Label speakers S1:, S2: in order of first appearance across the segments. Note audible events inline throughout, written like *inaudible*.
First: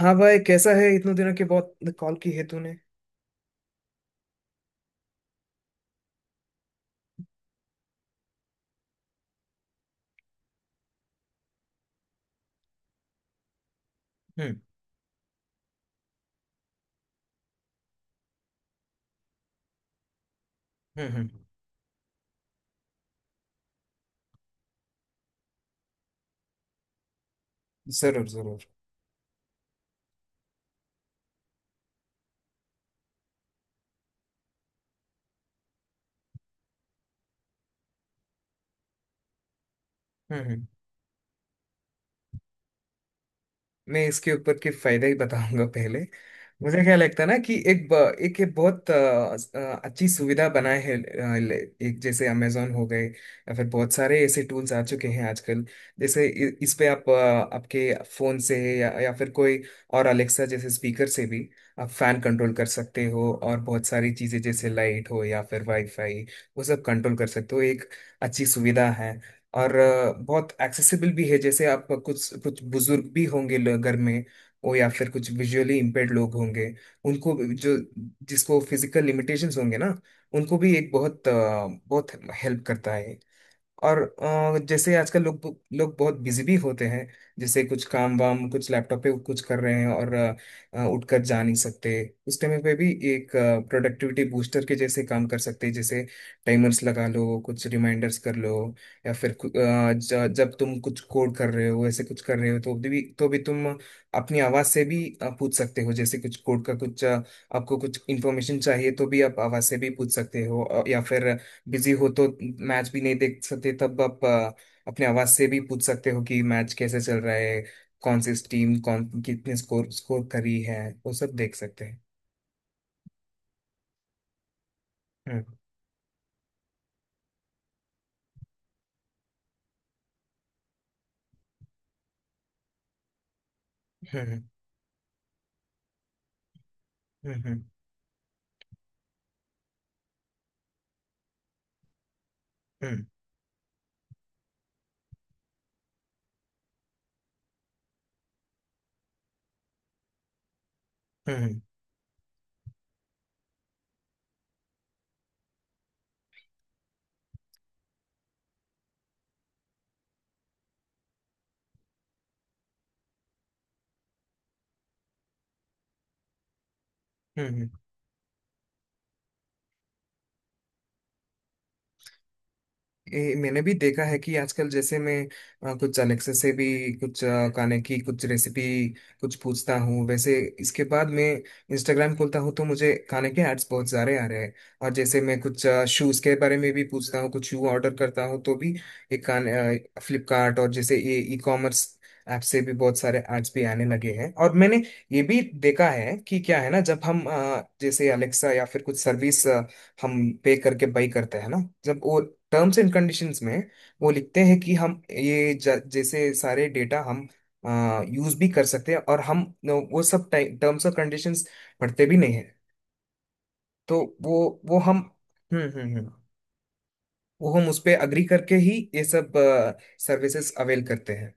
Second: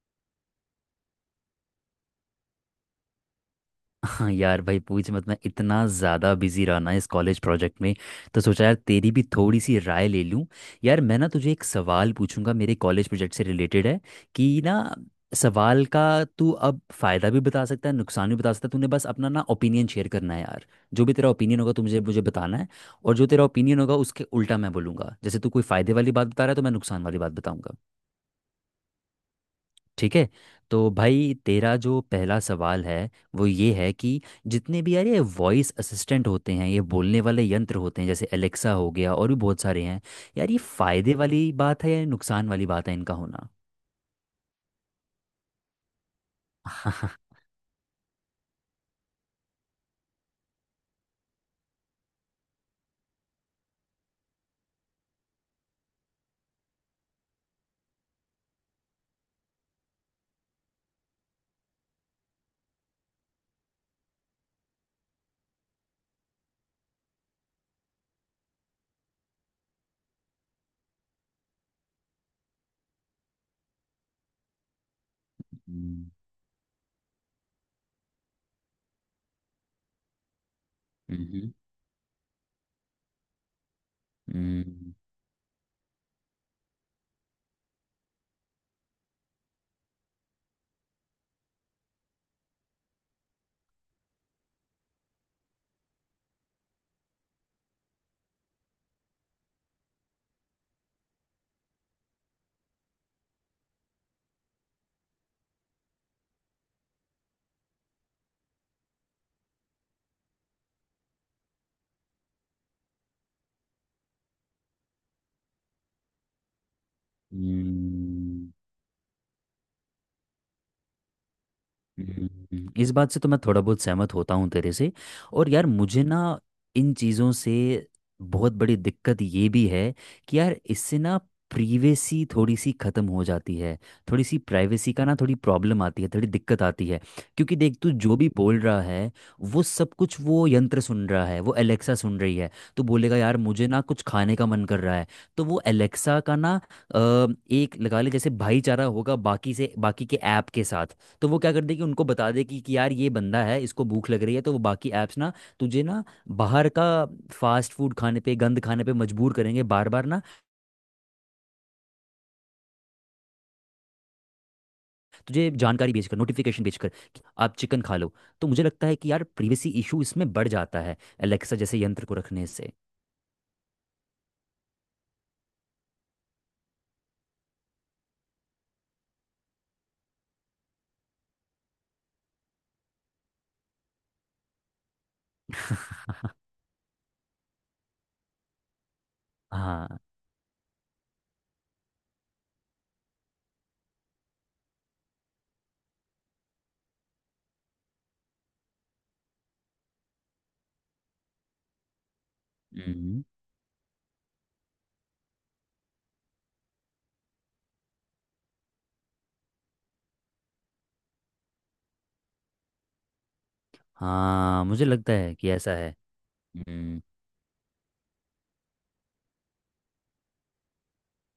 S1: हाँ भाई, कैसा है? इतने दिनों के बाद कॉल की है तूने।
S2: हाँ यार भाई, पूछ मत। मैं इतना ज़्यादा बिजी रहा ना इस कॉलेज प्रोजेक्ट में। तो सोचा यार तेरी भी थोड़ी सी राय ले लूँ। यार मैं ना तुझे एक सवाल पूछूंगा, मेरे कॉलेज प्रोजेक्ट से रिलेटेड है।
S1: हम्म,
S2: कि ना सवाल का, तू अब फ़ायदा भी बता सकता है नुकसान भी बता सकता है। तूने बस अपना ना ओपिनियन शेयर करना है यार। जो
S1: हम्म,
S2: भी
S1: हम्म।
S2: तेरा ओपिनियन होगा तू मुझे मुझे बताना है। और जो तेरा ओपिनियन होगा उसके उल्टा मैं बोलूँगा, जैसे तू कोई फ़ायदे वाली बात बता रहा है तो मैं नुकसान वाली बात बताऊंगा।
S1: जरूर, जरूर।
S2: ठीक है। तो भाई तेरा जो पहला सवाल है वो ये है कि जितने भी यार ये वॉइस असिस्टेंट होते हैं, ये बोलने वाले यंत्र होते हैं, जैसे एलेक्सा हो गया और भी बहुत सारे हैं, यार ये
S1: हम्म।
S2: फायदे वाली बात है या नुकसान वाली बात है इनका होना?
S1: मैं इसके ऊपर के फायदे ही बताऊंगा पहले। मुझे क्या लगता है
S2: *laughs*
S1: ना कि एक ये बहुत अच्छी सुविधा बनाए है एक जैसे अमेजोन हो गए या फिर बहुत सारे ऐसे टूल्स आ चुके हैं आजकल। जैसे इस पे आपके फोन से या फिर कोई और अलेक्सा जैसे स्पीकर से भी आप फैन कंट्रोल कर सकते हो, और बहुत सारी चीजें जैसे लाइट हो या फिर वाईफाई वो सब कंट्रोल कर सकते हो। एक अच्छी सुविधा है। और बहुत एक्सेसिबल भी है। जैसे आप कुछ कुछ बुजुर्ग भी होंगे घर में, वो या फिर कुछ विजुअली इम्पेयर्ड
S2: हम्म।
S1: लोग होंगे, जो जिसको फिजिकल लिमिटेशंस होंगे ना उनको भी एक
S2: हम्म।
S1: बहुत हेल्प करता है। और
S2: हम्म।
S1: जैसे आजकल लोग लोग बहुत बिजी भी होते हैं। जैसे कुछ काम वाम कुछ लैपटॉप पे कुछ कर रहे हैं और उठकर जा नहीं सकते। उस टाइम पे भी एक प्रोडक्टिविटी बूस्टर के जैसे काम कर सकते हैं, जैसे टाइमर्स लगा लो, कुछ रिमाइंडर्स कर लो। या फिर जब तुम कुछ कोड कर रहे हो ऐसे कुछ कर रहे हो तो भी तुम अपनी आवाज़ से भी पूछ सकते हो। जैसे कुछ कोड का कुछ, आपको कुछ इन्फॉर्मेशन चाहिए तो भी आप आवाज़ से भी पूछ सकते हो। या फिर बिजी हो तो मैच भी नहीं देख सकते, तब आप अपने आवाज से भी पूछ सकते हो कि मैच कैसे चल रहा है, कौन सी
S2: हम्म।
S1: टीम कौन कितने स्कोर स्कोर करी है, वो सब देख सकते हैं।
S2: हम्म। इस बात से तो मैं थोड़ा बहुत सहमत होता हूँ तेरे से।
S1: हम्म,
S2: और यार मुझे ना इन चीज़ों से बहुत बड़ी दिक्कत ये भी है कि यार इससे ना प्रीवेसी थोड़ी सी ख़त्म हो जाती है। थोड़ी सी
S1: हम्म,
S2: प्राइवेसी का ना थोड़ी प्रॉब्लम आती है, थोड़ी दिक्कत आती है।
S1: हम्म,
S2: क्योंकि
S1: हम्म,
S2: देख, तू जो भी बोल रहा है वो सब कुछ वो यंत्र सुन रहा है, वो एलेक्सा सुन रही है। तो
S1: हम्म,
S2: बोलेगा यार मुझे ना कुछ खाने का मन कर रहा है, तो वो एलेक्सा का ना अ, एक लगा ले जैसे भाईचारा होगा बाकी से, बाकी के ऐप के साथ। तो
S1: हम्म,
S2: वो क्या
S1: हम्म,
S2: कर दे कि उनको बता दे कि यार ये बंदा है, इसको भूख लग रही है। तो वो बाकी ऐप्स ना तुझे ना बाहर का फास्ट फूड खाने पे, गंद खाने पे मजबूर करेंगे बार बार ना, तुझे जानकारी भेज कर, नोटिफिकेशन भेज कर कि
S1: हम्म,
S2: आप
S1: हम्म।
S2: चिकन खा लो। तो मुझे लगता है कि यार प्रिवेसी इशू इसमें बढ़ जाता है एलेक्सा जैसे यंत्र को रखने से।
S1: ये मैंने भी देखा है कि आजकल जैसे मैं कुछ अलेक्सा से भी कुछ खाने की कुछ रेसिपी कुछ पूछता हूँ। वैसे इसके बाद मैं इंस्टाग्राम खोलता हूँ तो मुझे खाने के एड्स बहुत सारे आ रहे हैं। और जैसे मैं कुछ शूज़ के बारे में भी पूछता हूँ, कुछ शू ऑर्डर करता हूँ, तो भी ये खाने
S2: हाँ।
S1: फ्लिपकार्ट और जैसे ये ई कॉमर्स ऐप से भी बहुत सारे एड्स भी आने लगे हैं। और मैंने ये भी देखा है कि क्या है ना, जब हम जैसे अलेक्सा या फिर कुछ सर्विस हम पे करके बाई करते हैं ना, जब वो टर्म्स एंड
S2: हम्म।
S1: कंडीशंस में वो लिखते हैं कि हम ये जैसे सारे डेटा हम यूज भी कर सकते हैं, और हम वो सब टर्म्स और कंडीशंस पढ़ते भी नहीं है। तो वो
S2: हाँ,
S1: वो
S2: मुझे
S1: हम,
S2: लगता है कि
S1: हम्म,
S2: ऐसा है।
S1: हम्म, हम्म,
S2: हम्म।
S1: वो हम उस पे अग्री करके ही ये सब सर्विसेज अवेल करते हैं।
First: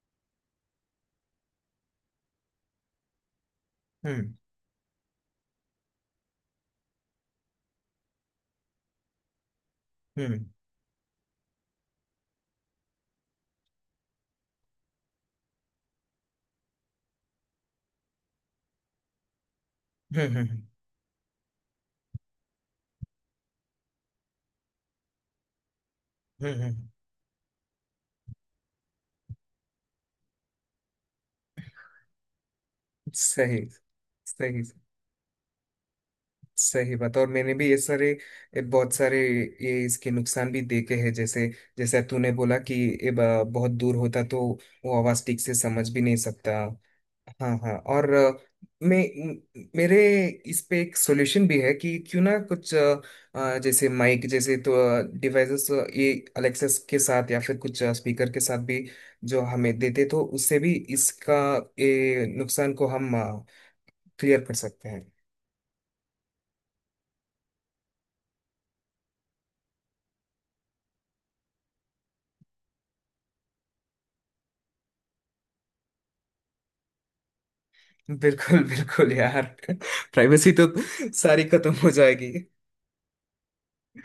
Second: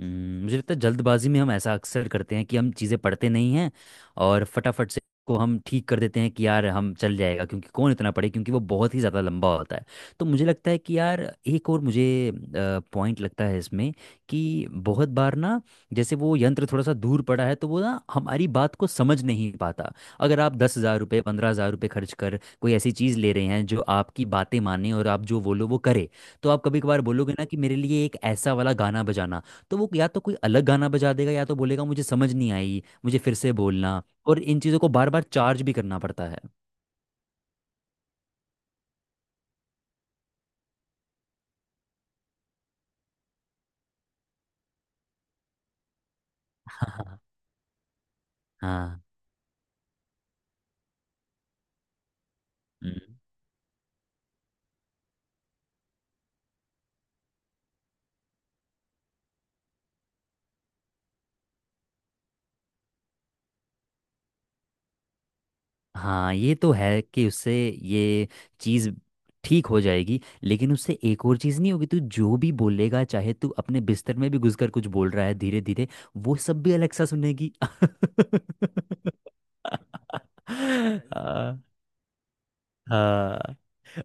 S2: हम्म। मुझे लगता है जल्दबाजी में हम ऐसा अक्सर करते हैं कि हम चीज़ें पढ़ते नहीं हैं
S1: हम्म,
S2: और फटाफट से को हम ठीक कर देते हैं कि यार हम चल जाएगा, क्योंकि कौन इतना पढ़े, क्योंकि वो बहुत ही ज़्यादा लंबा होता है। तो
S1: हम्म,
S2: मुझे लगता है कि यार एक और मुझे पॉइंट लगता है इसमें कि बहुत बार ना जैसे वो यंत्र थोड़ा सा दूर पड़ा है तो वो ना हमारी बात को समझ नहीं पाता।
S1: हम्म,
S2: अगर आप
S1: हम्म,
S2: 10,000 रुपये, 15,000 रुपये खर्च कर कोई ऐसी चीज़ ले रहे हैं जो आपकी बातें माने और आप जो बोलो वो करे, तो
S1: हम्म,
S2: आप कभी कभार बोलोगे ना कि मेरे लिए एक ऐसा वाला गाना बजाना, तो वो या तो कोई अलग गाना बजा देगा या तो बोलेगा मुझे समझ नहीं आई, मुझे फिर से
S1: सही,
S2: बोलना। और इन
S1: सही।
S2: चीज़ों को बार बार चार्ज भी करना पड़ता है। *laughs*
S1: सही बात। और मैंने भी ये बहुत सारे ये इसके नुकसान भी देखे हैं। जैसे जैसे तूने बोला कि ये बहुत दूर होता तो वो आवाज ठीक से समझ भी नहीं सकता।
S2: हाँ।
S1: हाँ, हाँ। और
S2: हाँ।
S1: मैं मेरे इस पे एक सॉल्यूशन भी है कि क्यों ना कुछ
S2: हम्म।
S1: जैसे माइक जैसे तो डिवाइसेस ये अलेक्सा के साथ या फिर कुछ स्पीकर के साथ भी जो हमें देते तो उससे भी इसका ये नुकसान को हम क्लियर कर सकते हैं।
S2: हाँ, ये तो है कि उससे ये चीज़ ठीक हो जाएगी, लेकिन उससे एक और चीज़ नहीं होगी। तू जो भी बोलेगा, चाहे तू अपने बिस्तर में भी घुस कर कुछ बोल रहा है धीरे धीरे, वो सब भी अलेक्सा सुनेगी।
S1: बिल्कुल, बिल्कुल
S2: *laughs*
S1: यार। *laughs* प्राइवेसी तो सारी
S2: हाँ।
S1: खत्म हो जाएगी।
S2: हाँ।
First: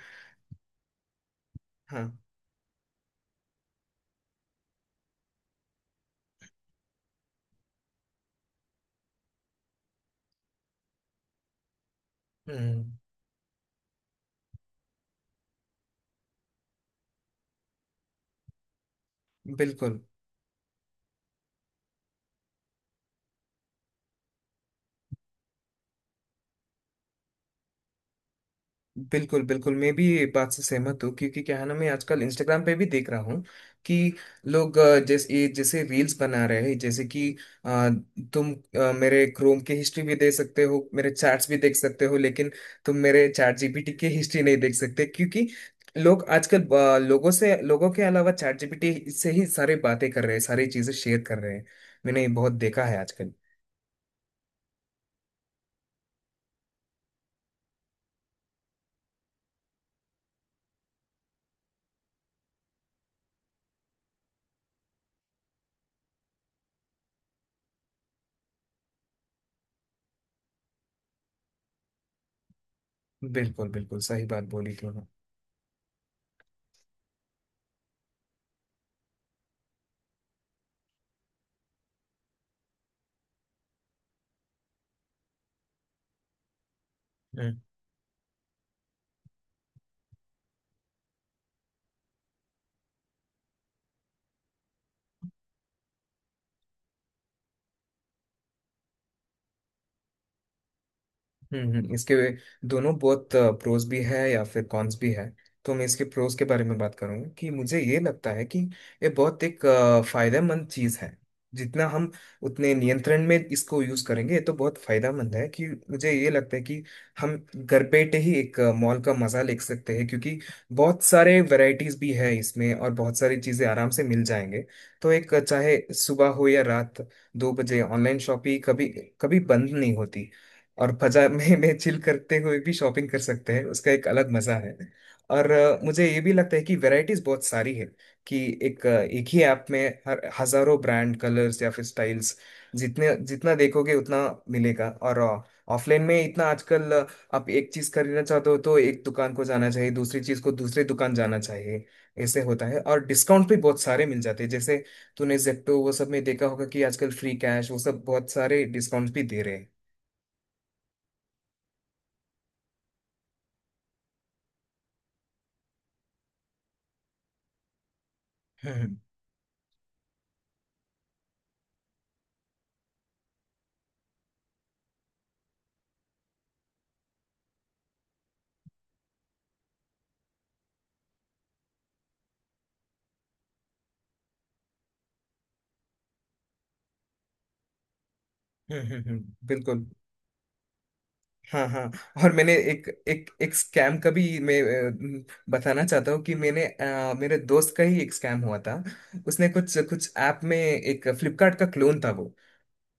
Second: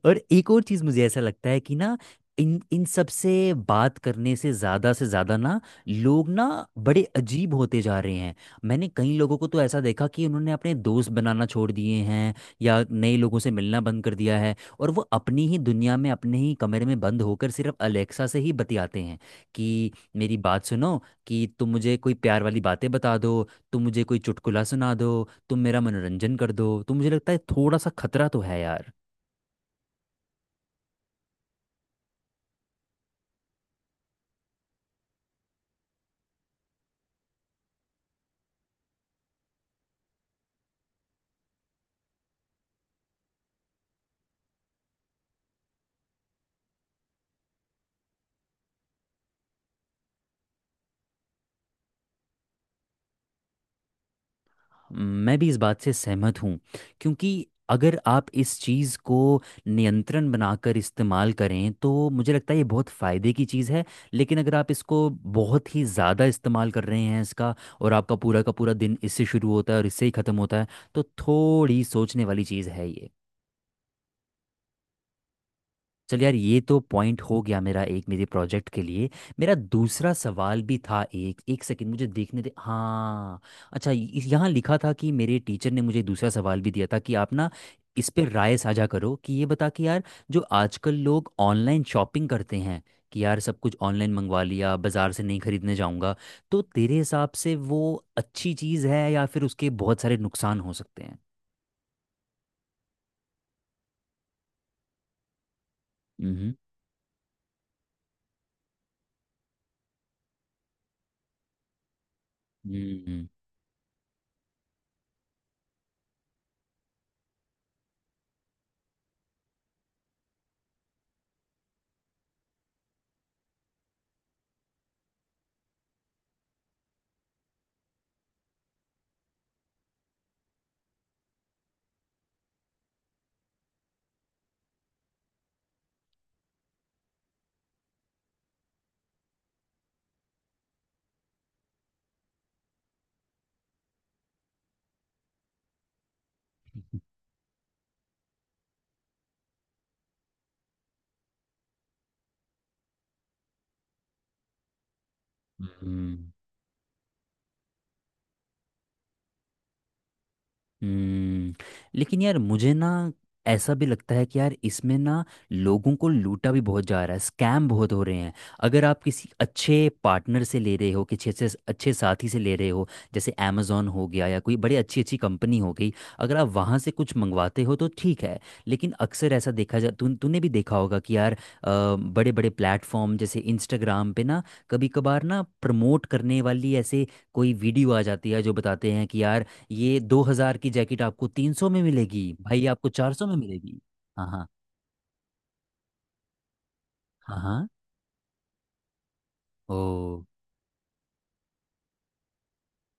S2: और एक और चीज मुझे ऐसा लगता है कि ना
S1: हाँ।
S2: इन इन सब से बात करने से ज्यादा ना लोग ना बड़े अजीब होते जा रहे हैं। मैंने कई लोगों को तो ऐसा देखा कि उन्होंने अपने दोस्त बनाना छोड़ दिए हैं या
S1: हम्म।
S2: नए लोगों से मिलना बंद कर दिया है, और वो अपनी ही दुनिया में, अपने ही कमरे में बंद होकर सिर्फ अलेक्सा से ही बतियाते हैं कि
S1: बिल्कुल,
S2: मेरी बात सुनो, कि तुम मुझे कोई प्यार वाली बातें बता दो, तुम मुझे कोई चुटकुला सुना दो, तुम मेरा मनोरंजन कर दो। तो मुझे लगता है थोड़ा सा खतरा तो है यार।
S1: बिल्कुल। बिल्कुल मैं भी ये बात से सहमत हूँ, क्योंकि क्या है ना, मैं आजकल इंस्टाग्राम पे भी देख रहा हूँ कि लोग जैसे ये जैसे रील्स बना रहे हैं, जैसे कि अ, तुम मेरे क्रोम की हिस्ट्री भी देख सकते हो, मेरे चैट्स भी देख सकते हो, लेकिन तुम मेरे चैट जीपीटी की हिस्ट्री नहीं देख सकते क्योंकि लोग आजकल लोगों से, लोगों के अलावा चैट जीपीटी से ही सारी बातें कर रहे हैं, सारी चीजें शेयर कर रहे हैं। मैंने ये बहुत देखा है आजकल।
S2: मैं भी इस बात से सहमत हूँ, क्योंकि अगर आप इस चीज़ को नियंत्रण बनाकर इस्तेमाल करें तो मुझे लगता है ये बहुत फ़ायदे की चीज़ है। लेकिन अगर आप इसको बहुत ही ज़्यादा इस्तेमाल कर रहे हैं इसका, और आपका पूरा का पूरा दिन इससे शुरू होता है और इससे ही ख़त्म होता है, तो थोड़ी सोचने वाली चीज़ है ये।
S1: बिल्कुल, बिल्कुल, सही बात बोली तुमने।
S2: चल यार, ये तो पॉइंट हो गया मेरा एक, मेरे प्रोजेक्ट के लिए। मेरा दूसरा सवाल भी था। एक एक सेकंड मुझे देखने दे। हाँ, अच्छा, यहाँ लिखा था कि मेरे टीचर ने मुझे दूसरा सवाल भी दिया था कि आप ना इस पे राय साझा करो, कि ये बता कि यार जो आजकल लोग ऑनलाइन शॉपिंग करते हैं कि यार सब कुछ ऑनलाइन मंगवा लिया, बाजार से नहीं खरीदने जाऊंगा, तो तेरे हिसाब से वो अच्छी चीज़ है या फिर उसके बहुत सारे नुकसान हो सकते हैं?
S1: हम्म, इसके दोनों बहुत प्रोज भी है या फिर कॉन्स भी है। तो मैं इसके प्रोज के
S2: हम्म।
S1: बारे में बात करूंगा कि मुझे ये लगता है कि ये बहुत फायदेमंद चीज है। जितना हम उतने नियंत्रण
S2: हम्म।
S1: में इसको यूज करेंगे, ये तो बहुत फायदेमंद है कि मुझे ये लगता है कि हम घर बैठे ही एक मॉल का मजा ले सकते हैं, क्योंकि बहुत सारे वैरायटीज भी है इसमें और बहुत सारी चीजें आराम से मिल जाएंगे। तो चाहे सुबह हो या रात 2 बजे, ऑनलाइन शॉपिंग कभी कभी बंद नहीं होती। और बाजार में चिल करते हुए भी शॉपिंग कर सकते हैं, उसका एक अलग मजा है। और मुझे ये भी लगता है कि वैरायटीज बहुत सारी है कि एक ही ऐप में हर हजारों ब्रांड कलर्स या फिर स्टाइल्स जितने जितना देखोगे उतना मिलेगा। और ऑफलाइन में इतना आजकल आप एक चीज खरीदना चाहते हो तो एक दुकान को जाना चाहिए, दूसरी चीज को दूसरे दुकान जाना चाहिए, ऐसे होता है। और डिस्काउंट भी बहुत सारे मिल जाते हैं। जैसे तूने जेप्टो वो सब में
S2: हम्म।
S1: देखा होगा कि आजकल फ्री कैश वो सब बहुत सारे डिस्काउंट्स भी दे रहे
S2: हम्म। लेकिन यार मुझे ना ऐसा भी लगता है कि यार इसमें ना लोगों को लूटा भी बहुत जा रहा है, स्कैम बहुत हो रहे हैं। अगर
S1: हैं।
S2: आप किसी अच्छे पार्टनर से ले रहे हो, किसी अच्छे अच्छे साथी से ले रहे हो जैसे अमेजोन हो गया या कोई बड़ी अच्छी अच्छी कंपनी हो गई, अगर आप वहाँ से कुछ मंगवाते हो तो ठीक है। लेकिन अक्सर ऐसा देखा जा, तू तूने भी देखा होगा कि यार बड़े बड़े प्लेटफॉर्म जैसे इंस्टाग्राम पे ना कभी कभार ना प्रमोट करने वाली ऐसे कोई वीडियो आ जाती है जो
S1: हम्म,
S2: बताते हैं
S1: हम्म,
S2: कि यार
S1: बिल्कुल।
S2: ये 2,000 की जैकेट आपको तीन
S1: हाँ,
S2: सौ में
S1: हाँ।
S2: मिलेगी
S1: और मैंने
S2: भाई,
S1: एक
S2: आपको 400
S1: एक
S2: में
S1: एक
S2: मिलेगी।
S1: स्कैम का भी
S2: हाँ। हाँ।
S1: मैं बताना चाहता हूँ कि मैंने मेरे
S2: हाँ। हाँ।
S1: दोस्त का ही एक स्कैम हुआ था। उसने कुछ कुछ
S2: ओ।
S1: ऐप में एक फ्लिपकार्ट का क्लोन था वो।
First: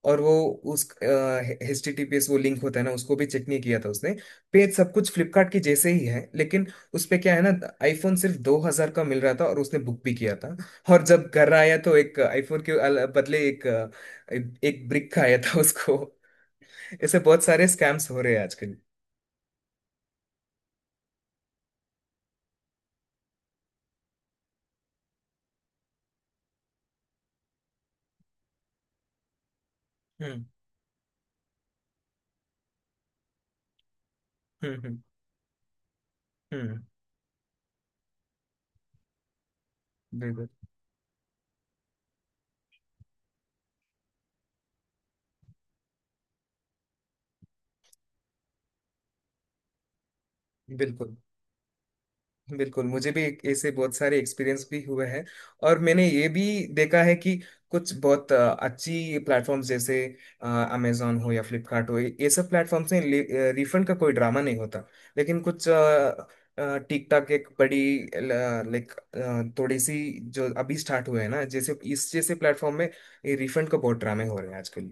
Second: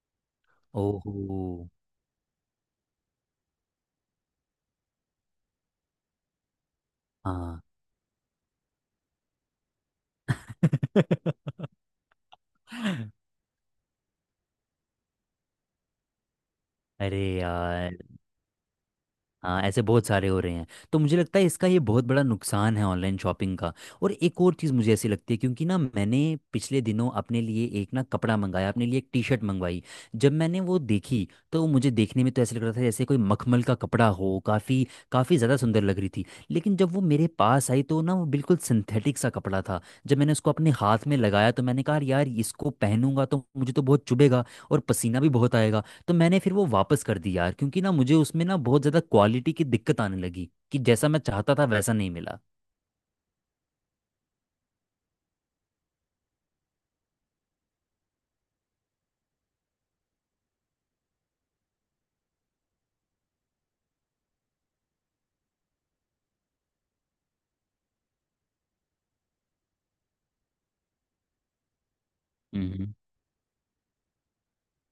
S1: और वो उस
S2: ओहो।
S1: HTTPS वो लिंक होता है ना, उसको भी चेक नहीं किया था उसने। पेज सब कुछ फ्लिपकार्ट के जैसे ही है, लेकिन उस पे क्या है ना,
S2: हाँ।
S1: आईफोन सिर्फ 2 हजार का मिल रहा था और उसने बुक भी किया था। और जब घर
S2: *laughs*
S1: आया तो एक आईफोन के बदले एक ब्रिक का आया था उसको। ऐसे
S2: अरे
S1: बहुत सारे
S2: यार।
S1: स्कैम्स हो रहे हैं आजकल।
S2: हाँ, ऐसे बहुत सारे हो रहे हैं। तो मुझे लगता है इसका ये बहुत बड़ा नुकसान है ऑनलाइन शॉपिंग का। और एक और चीज़ मुझे ऐसी लगती है क्योंकि ना मैंने पिछले दिनों अपने लिए एक ना कपड़ा मंगाया, अपने लिए एक टी शर्ट मंगवाई। जब
S1: हम्म,
S2: मैंने वो देखी तो मुझे देखने में तो ऐसे लग रहा था जैसे कोई मखमल का कपड़ा हो,
S1: हम्म,
S2: काफ़ी
S1: हम्म,
S2: काफ़ी ज़्यादा सुंदर लग रही थी। लेकिन
S1: हम्म,
S2: जब वो मेरे पास आई तो ना वो बिल्कुल सिंथेटिक सा कपड़ा था। जब मैंने
S1: बिल्कुल,
S2: उसको अपने हाथ में लगाया तो मैंने कहा यार इसको पहनूंगा तो मुझे तो बहुत चुभेगा और पसीना भी बहुत आएगा। तो मैंने फिर वो वापस कर दी यार, क्योंकि ना मुझे उसमें ना बहुत ज़्यादा क्वालिटी की दिक्कत आने लगी कि जैसा
S1: बिल्कुल,
S2: मैं चाहता था वैसा नहीं मिला।
S1: बिल्कुल। मुझे भी ऐसे बहुत सारे एक्सपीरियंस भी हुए हैं। और मैंने ये भी देखा है कि कुछ बहुत अच्छी प्लेटफॉर्म्स जैसे अमेजोन हो या फ्लिपकार्ट हो ये सब प्लेटफॉर्म्स में रिफंड का कोई ड्रामा नहीं होता। लेकिन कुछ टिकटॉक एक बड़ी लाइक थोड़ी सी जो अभी स्टार्ट हुए हैं ना, जैसे इस जैसे प्लेटफॉर्म में
S2: हम्म।
S1: रिफंड का बहुत ड्रामे हो रहे हैं आजकल।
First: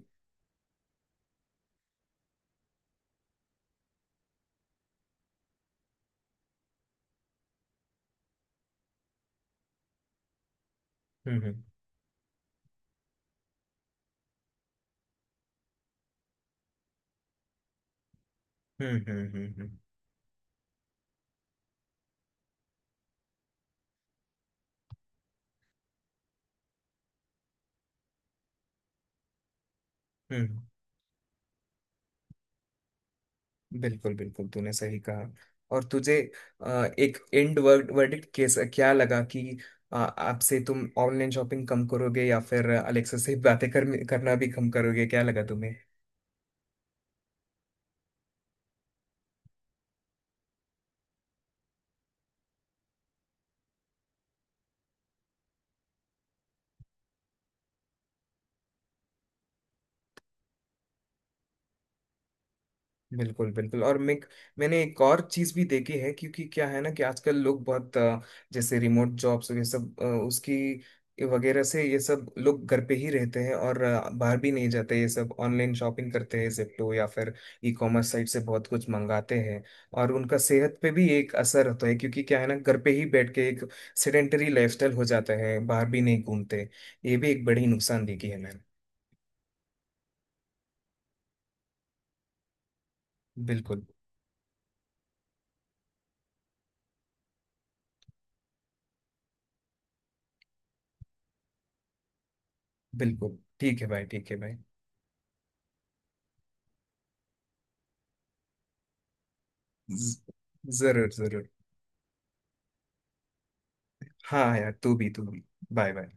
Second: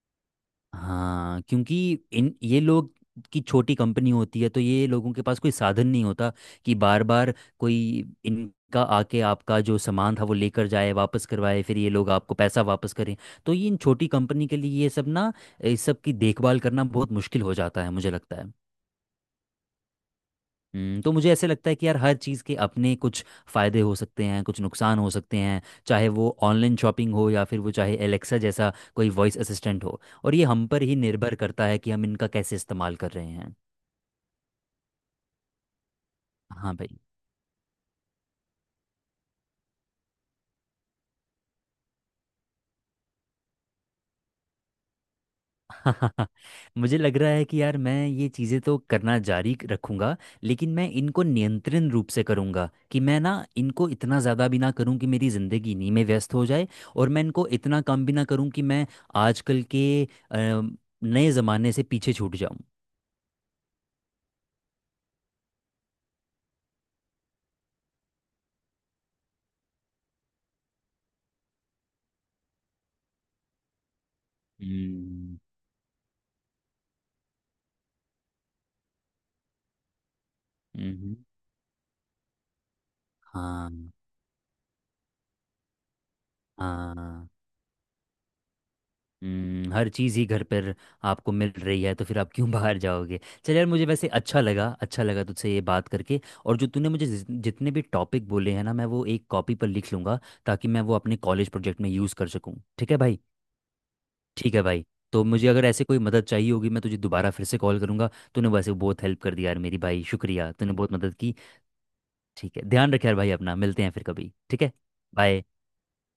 S2: हाँ, क्योंकि इन ये लोग की छोटी कंपनी होती है तो ये लोगों के पास कोई साधन नहीं होता कि बार बार कोई इनका आके आपका जो सामान था वो लेकर जाए, वापस
S1: हम्म,
S2: करवाए,
S1: हम्म,
S2: फिर ये लोग आपको पैसा वापस करें। तो ये इन छोटी कंपनी के लिए ये सब ना, इस सब की देखभाल करना बहुत मुश्किल हो जाता है, मुझे लगता है।
S1: हम्म, हम्म, हम्म,
S2: तो मुझे ऐसे लगता है कि यार हर चीज़ के अपने कुछ फ़ायदे हो सकते हैं, कुछ नुकसान हो सकते हैं। चाहे वो ऑनलाइन शॉपिंग हो या फिर वो चाहे एलेक्सा जैसा कोई वॉइस असिस्टेंट हो, और ये
S1: हम्म।
S2: हम पर ही निर्भर करता है कि हम इनका कैसे इस्तेमाल कर रहे हैं।
S1: बिल्कुल, बिल्कुल तूने सही कहा। और तुझे
S2: हाँ भाई।
S1: एक एंड वर्ड वर्डिक्ट केस क्या लगा कि आपसे तुम ऑनलाइन शॉपिंग कम करोगे या फिर अलेक्सा से बातें करना भी कम करोगे, क्या लगा तुम्हें?
S2: *laughs* मुझे लग रहा है कि यार मैं ये चीज़ें तो करना जारी रखूंगा, लेकिन मैं इनको नियंत्रण रूप से करूंगा कि मैं ना इनको इतना ज़्यादा भी ना करूं कि मेरी ज़िंदगी इन्हीं में व्यस्त हो जाए, और मैं इनको इतना कम भी ना करूं कि मैं आजकल के नए ज़माने से पीछे छूट जाऊं।
S1: बिल्कुल, बिल्कुल। और मैंने एक और चीज भी देखी है, क्योंकि क्या है ना, कि आजकल लोग बहुत जैसे रिमोट जॉब्स ये सब उसकी वगैरह से ये सब लोग घर पे ही रहते हैं और बाहर भी नहीं जाते, ये सब
S2: हम्म।
S1: ऑनलाइन शॉपिंग करते हैं जेप्टो या फिर ई कॉमर्स साइट से बहुत कुछ मंगाते हैं। और उनका सेहत पे भी
S2: हम्म।
S1: एक असर होता है, क्योंकि क्या है ना, घर पे ही बैठ के एक
S2: हाँ।
S1: सेडेंटरी लाइफस्टाइल हो जाता है, बाहर भी नहीं घूमते। ये भी
S2: हाँ।
S1: एक बड़ी नुकसान देखी है मैंने।
S2: हर चीज़ ही घर पर आपको मिल रही है तो फिर आप क्यों बाहर जाओगे? चल यार,
S1: बिल्कुल,
S2: मुझे वैसे अच्छा लगा, अच्छा लगा तुझसे ये बात करके। और जो तूने मुझे जितने भी टॉपिक बोले हैं ना मैं वो एक कॉपी पर लिख लूँगा ताकि मैं वो अपने कॉलेज प्रोजेक्ट में यूज़ कर सकूँ। ठीक है भाई,
S1: बिल्कुल। ठीक है भाई, ठीक है भाई।
S2: ठीक है भाई। तो मुझे अगर ऐसे कोई मदद चाहिए होगी मैं तुझे दोबारा फिर से कॉल करूँगा। तूने वैसे बहुत हेल्प कर दी यार मेरी, भाई
S1: ज-
S2: शुक्रिया, तूने बहुत
S1: जरूर,
S2: मदद की।
S1: जरूर।
S2: ठीक है, ध्यान रखे यार भाई अपना, मिलते हैं फिर कभी,
S1: हाँ
S2: ठीक
S1: यार,
S2: है।
S1: तू भी, तू भी।
S2: बाय।
S1: Bye, bye.